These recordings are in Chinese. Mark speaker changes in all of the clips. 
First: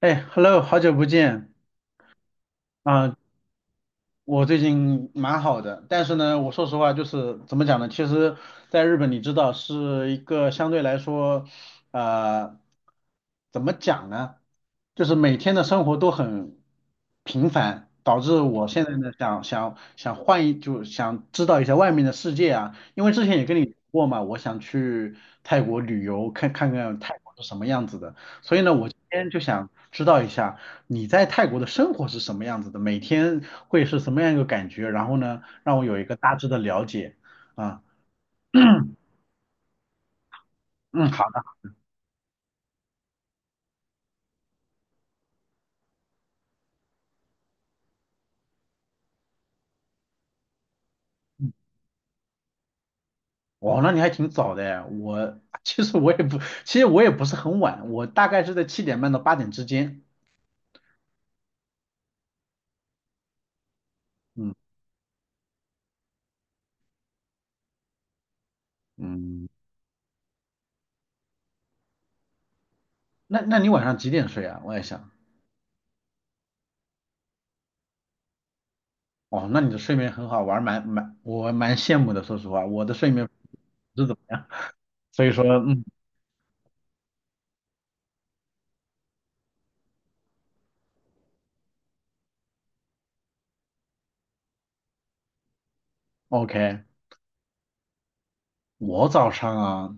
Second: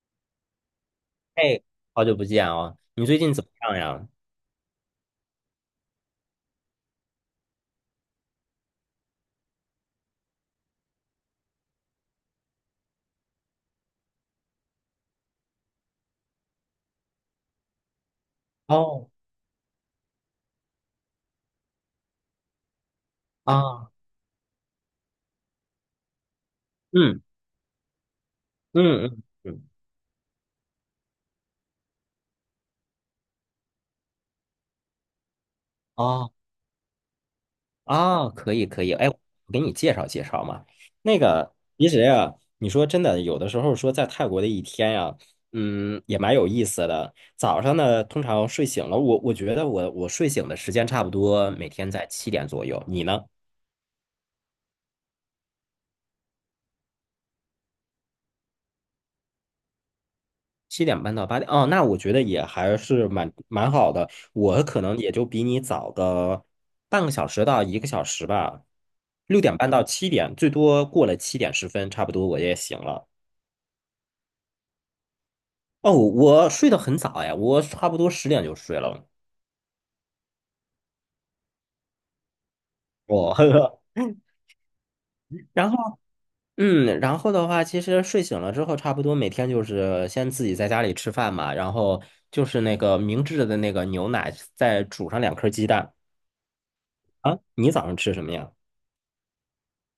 Speaker 1: 哎，Hello，好久不见
Speaker 2: 哎，好久不见哦，你
Speaker 1: 啊！
Speaker 2: 最近怎么样呀？
Speaker 1: 我最近蛮好的，但是呢，我说实话，就是怎么讲呢？其实，在日本，你知道是一个相对来说，呃，怎么讲呢？就是每天的生活都很平凡，导致我现在
Speaker 2: 哦，
Speaker 1: 呢想想想换一，就想知道一下外面的世界啊。因为之前也跟你说
Speaker 2: 啊，
Speaker 1: 过嘛，我想去泰国旅游，看看泰
Speaker 2: 嗯
Speaker 1: 国是什么样子的，所以呢，我今
Speaker 2: 嗯嗯
Speaker 1: 天就想
Speaker 2: 嗯，
Speaker 1: 知道一下。你在泰国的生活是什么样子的？每天会是什么样一个感觉？然后呢，让我有一个
Speaker 2: 哦
Speaker 1: 大致的了解。啊，
Speaker 2: 啊，可以可以，哎，我给你介绍介绍嘛。
Speaker 1: 嗯，
Speaker 2: 那
Speaker 1: 好，
Speaker 2: 个，其实呀，你说真的，有的时候说在泰国的一天呀，也蛮有意思的。早上呢，通常睡醒了，我觉得我睡醒的时间差不多每天在七点左右，你呢？
Speaker 1: 哦，那你还挺早的哎。我其实我也不，其实我也不是很晚，我大概是在7:30到8点之间。
Speaker 2: 7点半到8点，哦，那我觉得也还是蛮好的。
Speaker 1: 嗯，
Speaker 2: 我可能也就比你早个半个小时到1个小时吧，六
Speaker 1: 嗯，
Speaker 2: 点半到七点，最多过了7点10分，差不多我也醒了。
Speaker 1: 那你晚上几点睡啊？我也想，
Speaker 2: 哦，我睡得很早呀，我差不多10点就睡了。
Speaker 1: 哦，那你的睡眠很好，玩，还蛮羡慕的。说实话，我的睡眠
Speaker 2: 哦，
Speaker 1: 不是怎么 样，所以说，
Speaker 2: 然后
Speaker 1: 嗯
Speaker 2: 然后的话，其实睡醒了之后，差不多每天就是先自己在家里吃饭嘛，然后就是那个明治的那个牛奶，再煮上2颗鸡蛋。
Speaker 1: ，OK，
Speaker 2: 啊，你早上吃什么呀？
Speaker 1: 我早上啊，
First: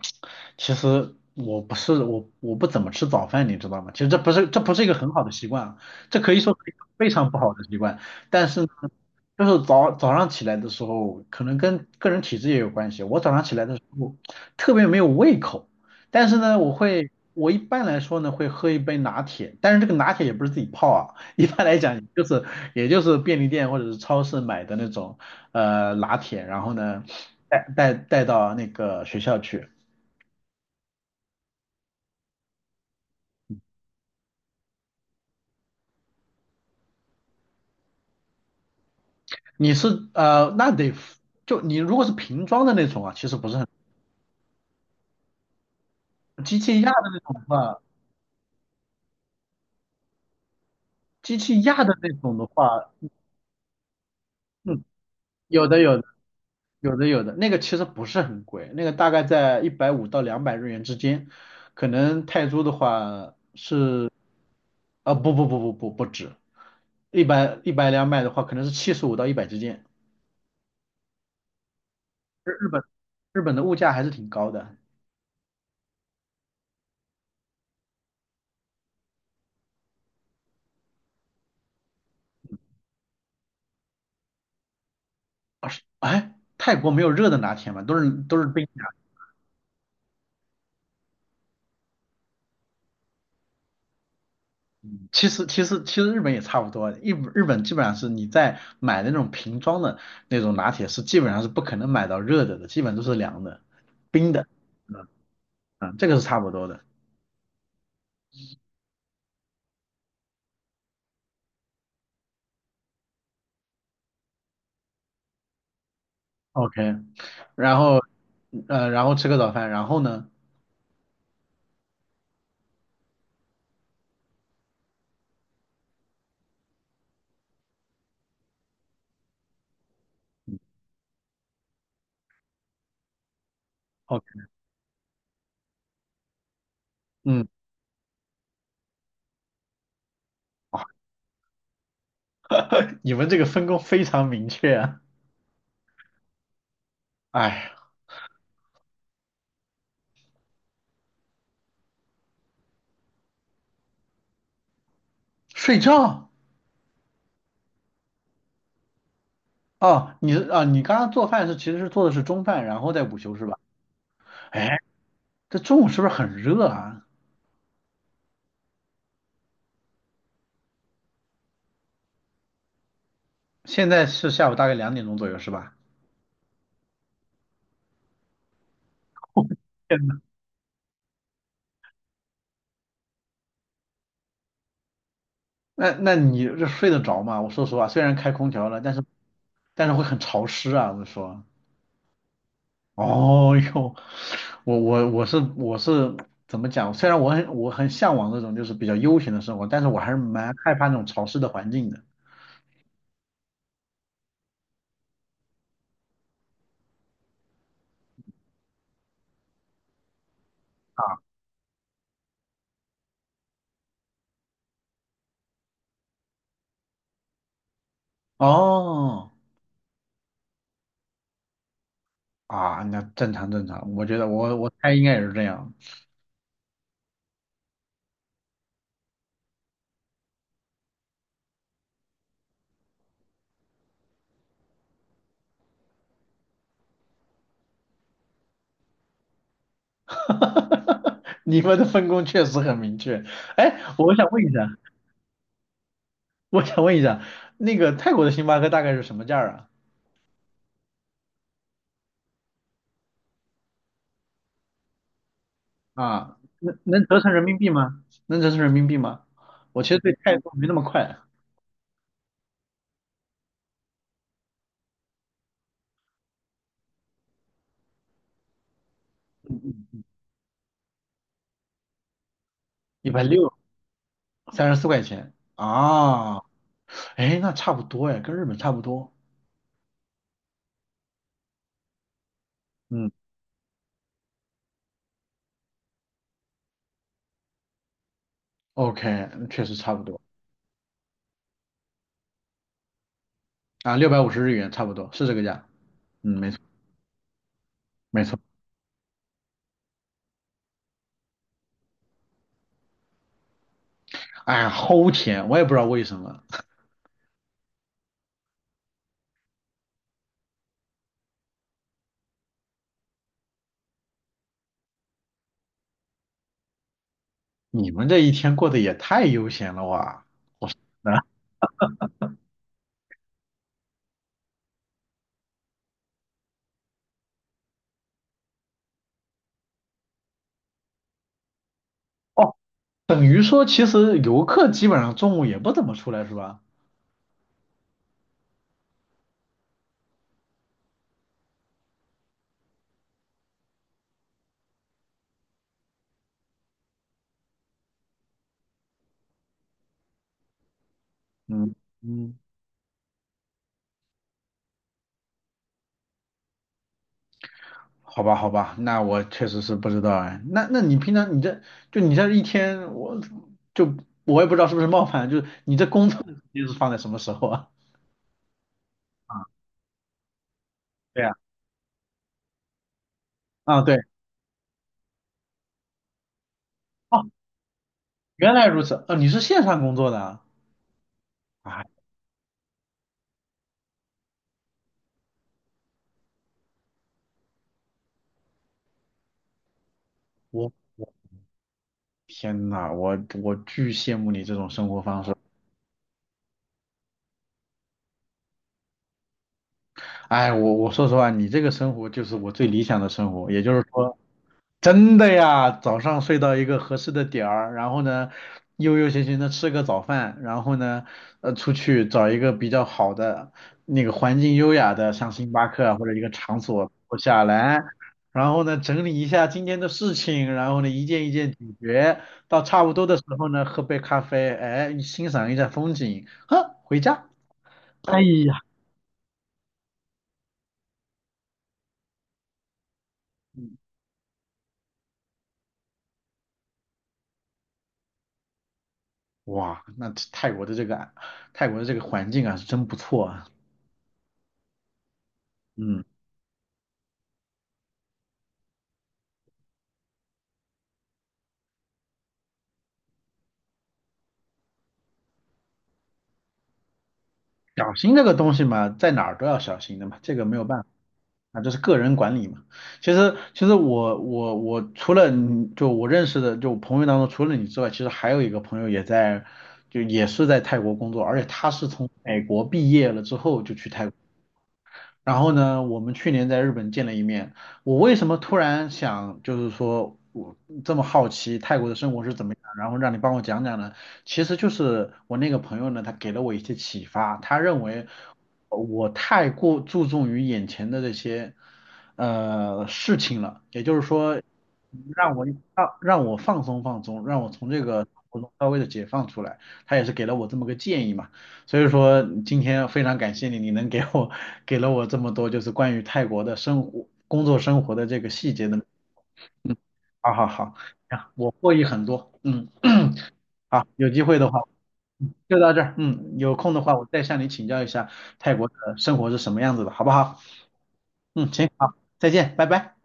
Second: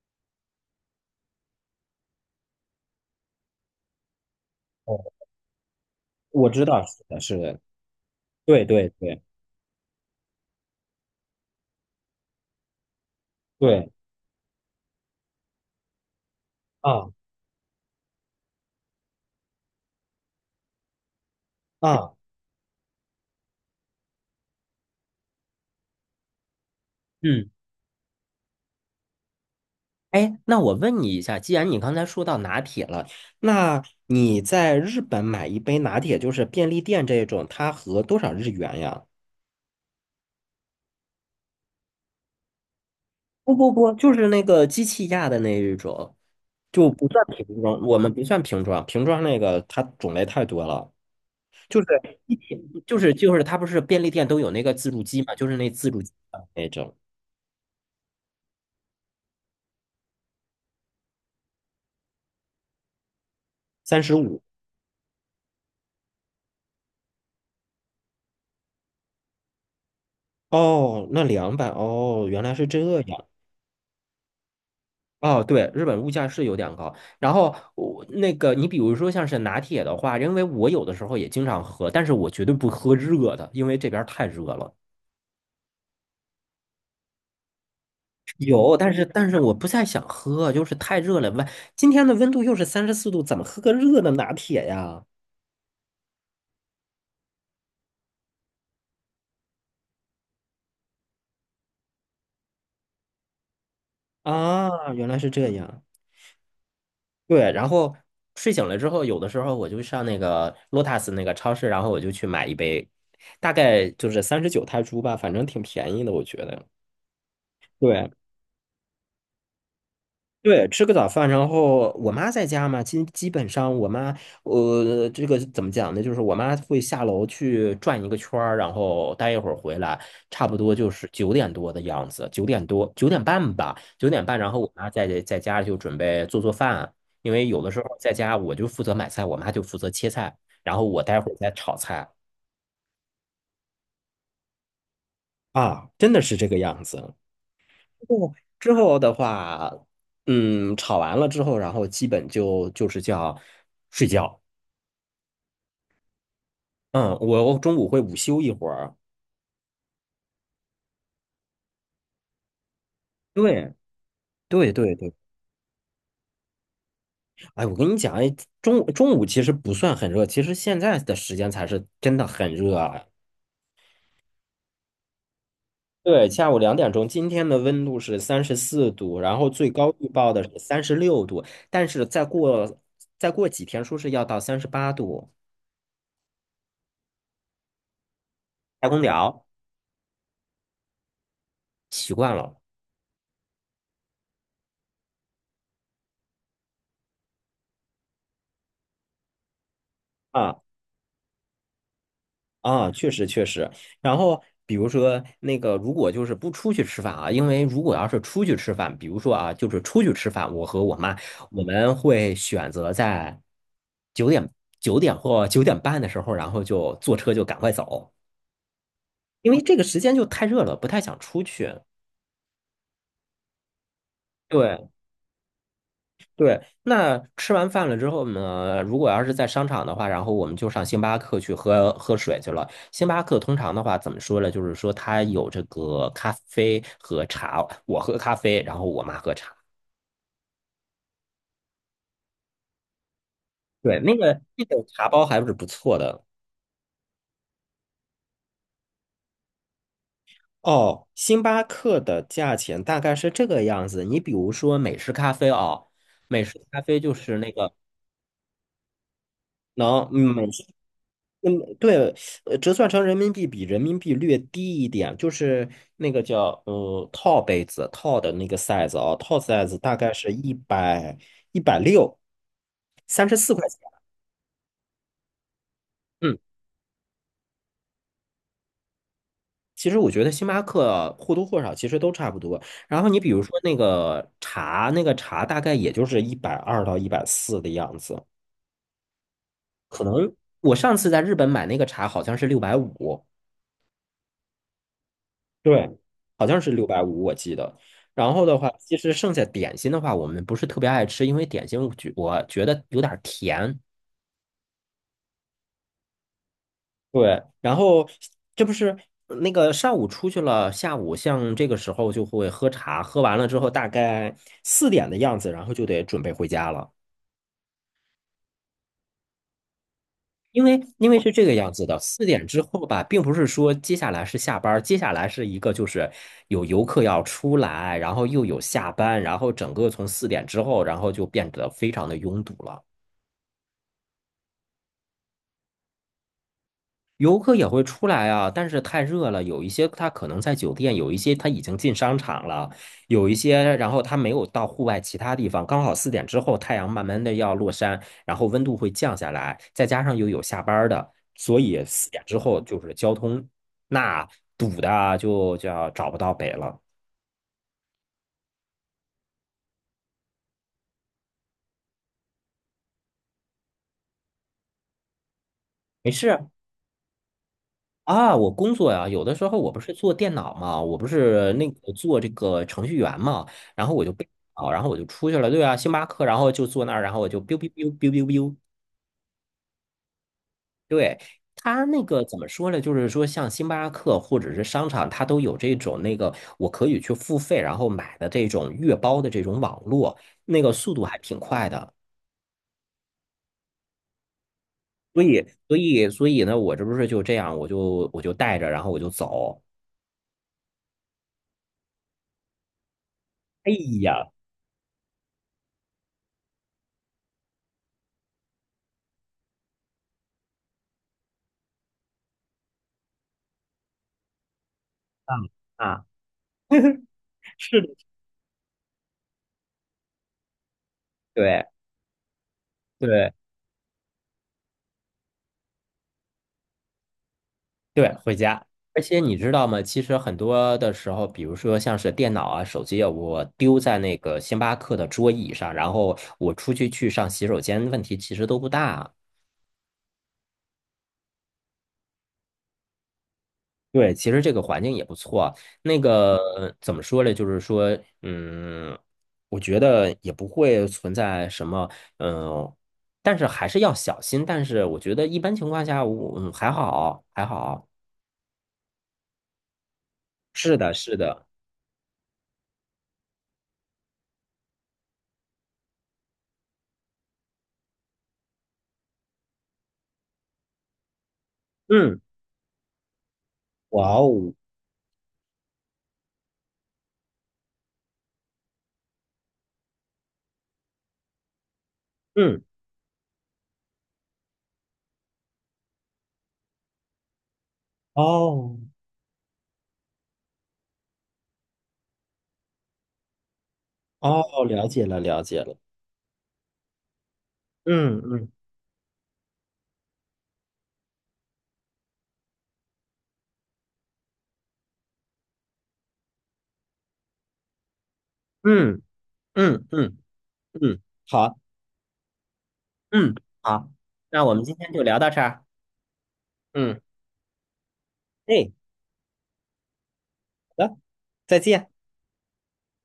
Speaker 1: 其实我不怎么吃早饭，你知道吗？其实这不是一个很好的习惯啊，这可以
Speaker 2: 我
Speaker 1: 说
Speaker 2: 知
Speaker 1: 是一
Speaker 2: 道，
Speaker 1: 个
Speaker 2: 是
Speaker 1: 非
Speaker 2: 的，
Speaker 1: 常不
Speaker 2: 是
Speaker 1: 好
Speaker 2: 的，
Speaker 1: 的习惯。但是
Speaker 2: 对
Speaker 1: 呢，
Speaker 2: 对对
Speaker 1: 就是早上起来的时候，可能跟个人体质也有关系。我早上起来的时
Speaker 2: 对
Speaker 1: 候特别没有胃口，但是呢，我
Speaker 2: 啊
Speaker 1: 会我一般来说呢会喝一杯拿铁，但是这个拿铁也不是自己泡啊，一般来讲
Speaker 2: 啊，
Speaker 1: 就是也就是便利店或者是超市买的那种。拿铁，然后呢
Speaker 2: 嗯，
Speaker 1: 带到那个学校去。
Speaker 2: 哎，那我问你一下，既然你刚才说到拿铁了，那你在日本买一杯拿铁，就是便利店这种，它合多少日元呀？
Speaker 1: 你是呃那得就你如果是瓶装的那种啊，其实不
Speaker 2: 不
Speaker 1: 是很
Speaker 2: 不不，就是那个机器压的那一种，
Speaker 1: 机器压
Speaker 2: 就不
Speaker 1: 的那
Speaker 2: 算
Speaker 1: 种的
Speaker 2: 瓶
Speaker 1: 话，
Speaker 2: 装，我们不算瓶装，瓶装那个它种类太多了，
Speaker 1: 机器
Speaker 2: 就
Speaker 1: 压
Speaker 2: 是
Speaker 1: 的那
Speaker 2: 一
Speaker 1: 种的
Speaker 2: 瓶，
Speaker 1: 话，
Speaker 2: 就是它不是便利店都有那个
Speaker 1: 嗯，
Speaker 2: 自助机嘛，就是
Speaker 1: 有
Speaker 2: 那
Speaker 1: 的
Speaker 2: 自
Speaker 1: 有
Speaker 2: 助
Speaker 1: 的
Speaker 2: 机的那
Speaker 1: 有
Speaker 2: 种，
Speaker 1: 的有的，那个其实不是很贵，那个大概在150到200日元之间，可能泰铢的话，
Speaker 2: 35
Speaker 1: 啊，不不不不不，不止，一百两百的话，可能是75到一百之间。
Speaker 2: 哦，那200哦，原
Speaker 1: 日
Speaker 2: 来是
Speaker 1: 日本
Speaker 2: 这样。
Speaker 1: 日本的物价还是挺高的。
Speaker 2: 哦，对，日本物价是有点高。然后我那个，你比如说像是拿铁的话，因为我有的时候也经常喝，但是我绝对不喝热的，因为这边儿太热了。
Speaker 1: 啊是哎，泰国没有热的拿铁嘛，都是冰
Speaker 2: 有，但
Speaker 1: 的。
Speaker 2: 是但是我不太想喝，就是太热了。今天的温度又是三十四度，怎么喝个热的拿铁呀？
Speaker 1: 其实日本也差不多，日本基本上是你在买那种瓶装的那种拿铁是基本上是不可能买到热的，基本都是凉的、冰的。
Speaker 2: 啊，
Speaker 1: 嗯
Speaker 2: 原来是这样。
Speaker 1: 嗯，这个是差不多的。
Speaker 2: 对，然后睡醒了之后，有的时候我就上那个 Lotus 那个超市，然后我就去买一杯，大概就是39泰铢吧，反正挺便宜的，我觉得。
Speaker 1: OK，然后
Speaker 2: 对，
Speaker 1: 然后吃个早饭，然后呢
Speaker 2: 对，吃个早饭，然后我妈在家嘛，基本上我妈，这个怎么讲呢？就是我妈会下楼去转一个圈儿，然后待一会儿回来，差不多就是九点多的样子，九点多，九点半吧，九点半，
Speaker 1: ？OK，
Speaker 2: 然后我妈在家就准备做饭，因
Speaker 1: 嗯，
Speaker 2: 为有的时候在家我就负责买菜，我妈就负责切菜，然后
Speaker 1: 哦，
Speaker 2: 我待会儿再炒菜
Speaker 1: 你们这个分工非常明确啊。
Speaker 2: 啊，真的是这个样子。
Speaker 1: 哎，
Speaker 2: 之后的话，吵完了之后，然后基本就是叫睡觉。
Speaker 1: 睡觉。
Speaker 2: 嗯，我中午会午休一会儿。
Speaker 1: 哦，你是啊，你刚刚做饭其实做的是中饭，然后再午休是吧？
Speaker 2: 对，对，
Speaker 1: 哎，
Speaker 2: 对，对。
Speaker 1: 这中午是不是很热啊？
Speaker 2: 哎，我跟你讲，哎，中午其实不算很热，其实现在的时间才是真的很热啊。
Speaker 1: 现在是下午大概2点钟左右是吧？
Speaker 2: 对，下午2点钟，今天的温度是三十四度，然后最高
Speaker 1: 天
Speaker 2: 预
Speaker 1: 呐，
Speaker 2: 报的是36度，但是再过几天，说是要到38度。
Speaker 1: 那你这睡得着吗？我说实话，虽然开空调了，
Speaker 2: 开
Speaker 1: 但
Speaker 2: 空
Speaker 1: 是
Speaker 2: 调，
Speaker 1: 但是会很潮湿啊。我说，
Speaker 2: 习惯了。
Speaker 1: 哦哟，我怎么讲？虽然我很向往那种就是比较悠闲的生活，但是我还是蛮
Speaker 2: 啊。
Speaker 1: 害怕那种潮湿的环境的。
Speaker 2: 啊，确实确实。然后比如说那个，如果就是不出去吃饭啊，因为如果要是出去吃饭，比如说啊，就是出去吃饭，我和我
Speaker 1: 啊。
Speaker 2: 妈我们会选择在九点九点或九点半的时候，然后就坐车就赶快走，
Speaker 1: 哦，
Speaker 2: 因为这个时间就太热了，不太想出去。
Speaker 1: 啊，那正常正常，我觉得我
Speaker 2: 对。
Speaker 1: 猜应该也是这样。
Speaker 2: 对，那吃完饭了之后呢，如果要是在商场的话，然后我们就上星巴克去喝喝水去了。星巴克通常的话，怎么说呢？就是说它有这个咖啡和茶，我喝咖啡，然后我妈喝茶。
Speaker 1: 你们的分工确实很明确。哎，
Speaker 2: 对，
Speaker 1: 我
Speaker 2: 那
Speaker 1: 想
Speaker 2: 个
Speaker 1: 问一下。
Speaker 2: 那个茶包还是不错的。
Speaker 1: 我想问一下，那个泰国的星巴克大概是什么价儿
Speaker 2: 哦，星巴克的价钱大概是这个样子。你比如说美式咖啡哦，
Speaker 1: 啊？啊，
Speaker 2: 美式
Speaker 1: 能
Speaker 2: 咖啡
Speaker 1: 能
Speaker 2: 就
Speaker 1: 折成
Speaker 2: 是
Speaker 1: 人
Speaker 2: 那
Speaker 1: 民币
Speaker 2: 个
Speaker 1: 吗？能折成人民币吗？我其实
Speaker 2: 能，
Speaker 1: 对
Speaker 2: 嗯
Speaker 1: 泰国没那么快，
Speaker 2: 嗯，对，折算成人民币比人民币略低一点，就是那个叫套杯子套的那个 size 啊，套 size 大概是160，
Speaker 1: 一百
Speaker 2: 三十
Speaker 1: 六，
Speaker 2: 四块钱。
Speaker 1: 34块钱啊，
Speaker 2: 嗯，
Speaker 1: 哎，那差不多哎，跟日本差不多。
Speaker 2: 其实我觉得星巴克或多或少其实都差不多。然后
Speaker 1: 嗯
Speaker 2: 你比如说那个茶，大概也就是120到140的样子，
Speaker 1: ，OK，确实差不
Speaker 2: 可
Speaker 1: 多
Speaker 2: 能我上次在日本买那个茶好像是六百五。
Speaker 1: 啊，650日元差不多是这个价。
Speaker 2: 对，
Speaker 1: 嗯，
Speaker 2: 好
Speaker 1: 没错
Speaker 2: 像是六百五，我记得。
Speaker 1: 没
Speaker 2: 然
Speaker 1: 错。
Speaker 2: 后的话，其实剩下点心的话，我们不是特别爱吃，因为点心我觉得有点儿甜。
Speaker 1: 哎呀，齁甜，我也不知道为什么。
Speaker 2: 对，然后这不是那个上午出去了，下午像这个时候就会喝茶，喝完了之后大概四点的样子，然后就得准备回家了。
Speaker 1: 你们这一天过得也太悠闲了哇！
Speaker 2: 因为因
Speaker 1: 啊，
Speaker 2: 为是这个样子的，四点之后吧，并不是说接下来是下班儿接下来是一个就是有游客要出来，然后又有下班，然后整个从四点之后，然后就变得非常的拥堵
Speaker 1: 哦，
Speaker 2: 了。
Speaker 1: 等于说其实游客基本上中午也不怎么出来是吧？
Speaker 2: 游客也会出来啊，但是太热了，有一些他可能在酒店，有一些他已经进商场了，有一些然后他没有到户外其他地方，刚好四点之后太阳慢慢的要落山，然后温度会降下来，再加上又有下班儿的，所
Speaker 1: 嗯
Speaker 2: 以四点之
Speaker 1: 嗯，
Speaker 2: 后就是交通那堵的啊就叫找不到北了。
Speaker 1: 好吧好吧，那我确实是不知道哎。那你平常你这一天，就我也不知道是不是冒犯，就是你这工
Speaker 2: 没
Speaker 1: 作的
Speaker 2: 事，
Speaker 1: 时间是放在什么时候啊？
Speaker 2: 啊，我工作呀，有的时候我不是做电脑嘛，我不
Speaker 1: 对呀，
Speaker 2: 是那个做这个程序员嘛，
Speaker 1: 啊
Speaker 2: 然后
Speaker 1: 对，
Speaker 2: 我就被啊，然后我就出去了，对啊，星巴克，然后就坐那儿，然后
Speaker 1: 哦，
Speaker 2: 我就 biu biu biu biu biu
Speaker 1: 原
Speaker 2: biu，
Speaker 1: 来如此，你是线上工作的啊？
Speaker 2: 对，他
Speaker 1: 哎，
Speaker 2: 那个怎么说呢？就是说像星巴克或者是商场，它都有这种那个我可以去付费，然后买的这种月包的这种网络，那
Speaker 1: 我
Speaker 2: 个速度还挺快的，
Speaker 1: 天呐，我巨羡慕你这种生活方
Speaker 2: 所
Speaker 1: 式。
Speaker 2: 以所以所以呢，我这不是就这样，我就带着，然后我就走，
Speaker 1: 哎，我说实话，你这个生活就是我最理想的生活，也就
Speaker 2: 哎
Speaker 1: 是说。
Speaker 2: 呀，
Speaker 1: 真的呀，早上睡到一个合适的点儿，然后呢，悠悠闲闲的吃个早饭，然后呢，出去找一个比较好的那个环境优雅的，像
Speaker 2: 啊
Speaker 1: 星巴克啊或
Speaker 2: 啊，
Speaker 1: 者一个场所坐下来，
Speaker 2: 是的，
Speaker 1: 然后呢，整理一下今天的事情，然后呢，一件一件解
Speaker 2: 对。
Speaker 1: 决，到差不多的时
Speaker 2: 对
Speaker 1: 候呢，喝杯咖啡，哎，欣赏一下风景，呵，回家。
Speaker 2: 对，
Speaker 1: 哎
Speaker 2: 回
Speaker 1: 呀，
Speaker 2: 家。而且你知道吗？其实很多的时候，比如说像是电脑啊、手机啊，我丢在那个星巴克的桌椅上，然后我出去上洗手间，问题其实都不大。
Speaker 1: 哇，那泰国的这个环境啊，是真不错啊。
Speaker 2: 对，其实这个环境也不错。那
Speaker 1: 嗯。
Speaker 2: 个怎么说呢？就是说，我觉得也不会存在什么，嗯，但是还是要小心。但是我觉得一般情况下，我还好，还好。
Speaker 1: 小心这个东西嘛，在哪儿都要小心的嘛，这个没有
Speaker 2: 是
Speaker 1: 办法。
Speaker 2: 的，是的，
Speaker 1: 啊，这是个人管理嘛。其实，我除了你就我认识的就我朋友当中，除了你之外，其实还有一个朋友也在，就也是在泰国工作，而且他是从
Speaker 2: 嗯，
Speaker 1: 美国毕业了之后就去泰
Speaker 2: 哇
Speaker 1: 国。
Speaker 2: 哦，
Speaker 1: 然后呢，我们去年在日本见了一面。我为什么突然想，就是说我这么好奇泰国的生活是怎么样，
Speaker 2: 嗯。
Speaker 1: 然后让你帮我讲讲呢？其实就是我那个朋友呢，他给了我一些启发，他认为
Speaker 2: 哦
Speaker 1: 我太过注重于眼前的这些事情了，也就是说，
Speaker 2: 哦，了解了，
Speaker 1: 让
Speaker 2: 了
Speaker 1: 我
Speaker 2: 解了。
Speaker 1: 让让我放松放松，让我从这个生
Speaker 2: 嗯
Speaker 1: 活中
Speaker 2: 嗯
Speaker 1: 稍微的解放出来。他也是给了我这么个建议嘛。所以说今天非常感谢你，你能给我给了我这么多就是关于泰国的生活、工作生活的这个细节的。
Speaker 2: 嗯
Speaker 1: 嗯，
Speaker 2: 嗯嗯
Speaker 1: 好好好，
Speaker 2: 嗯，
Speaker 1: 啊，我
Speaker 2: 好，
Speaker 1: 获益很多。嗯，
Speaker 2: 嗯
Speaker 1: 好，
Speaker 2: 好，
Speaker 1: 有机会
Speaker 2: 那
Speaker 1: 的
Speaker 2: 我
Speaker 1: 话
Speaker 2: 们今天就聊到这
Speaker 1: 就
Speaker 2: 儿。
Speaker 1: 到这儿。嗯，有空的话
Speaker 2: 嗯，
Speaker 1: 我再向你请教一下泰国
Speaker 2: 哎，
Speaker 1: 的生活是什么样子的，好不好？
Speaker 2: 好的，
Speaker 1: 嗯，
Speaker 2: 再
Speaker 1: 行，
Speaker 2: 见。
Speaker 1: 好，再见，拜拜。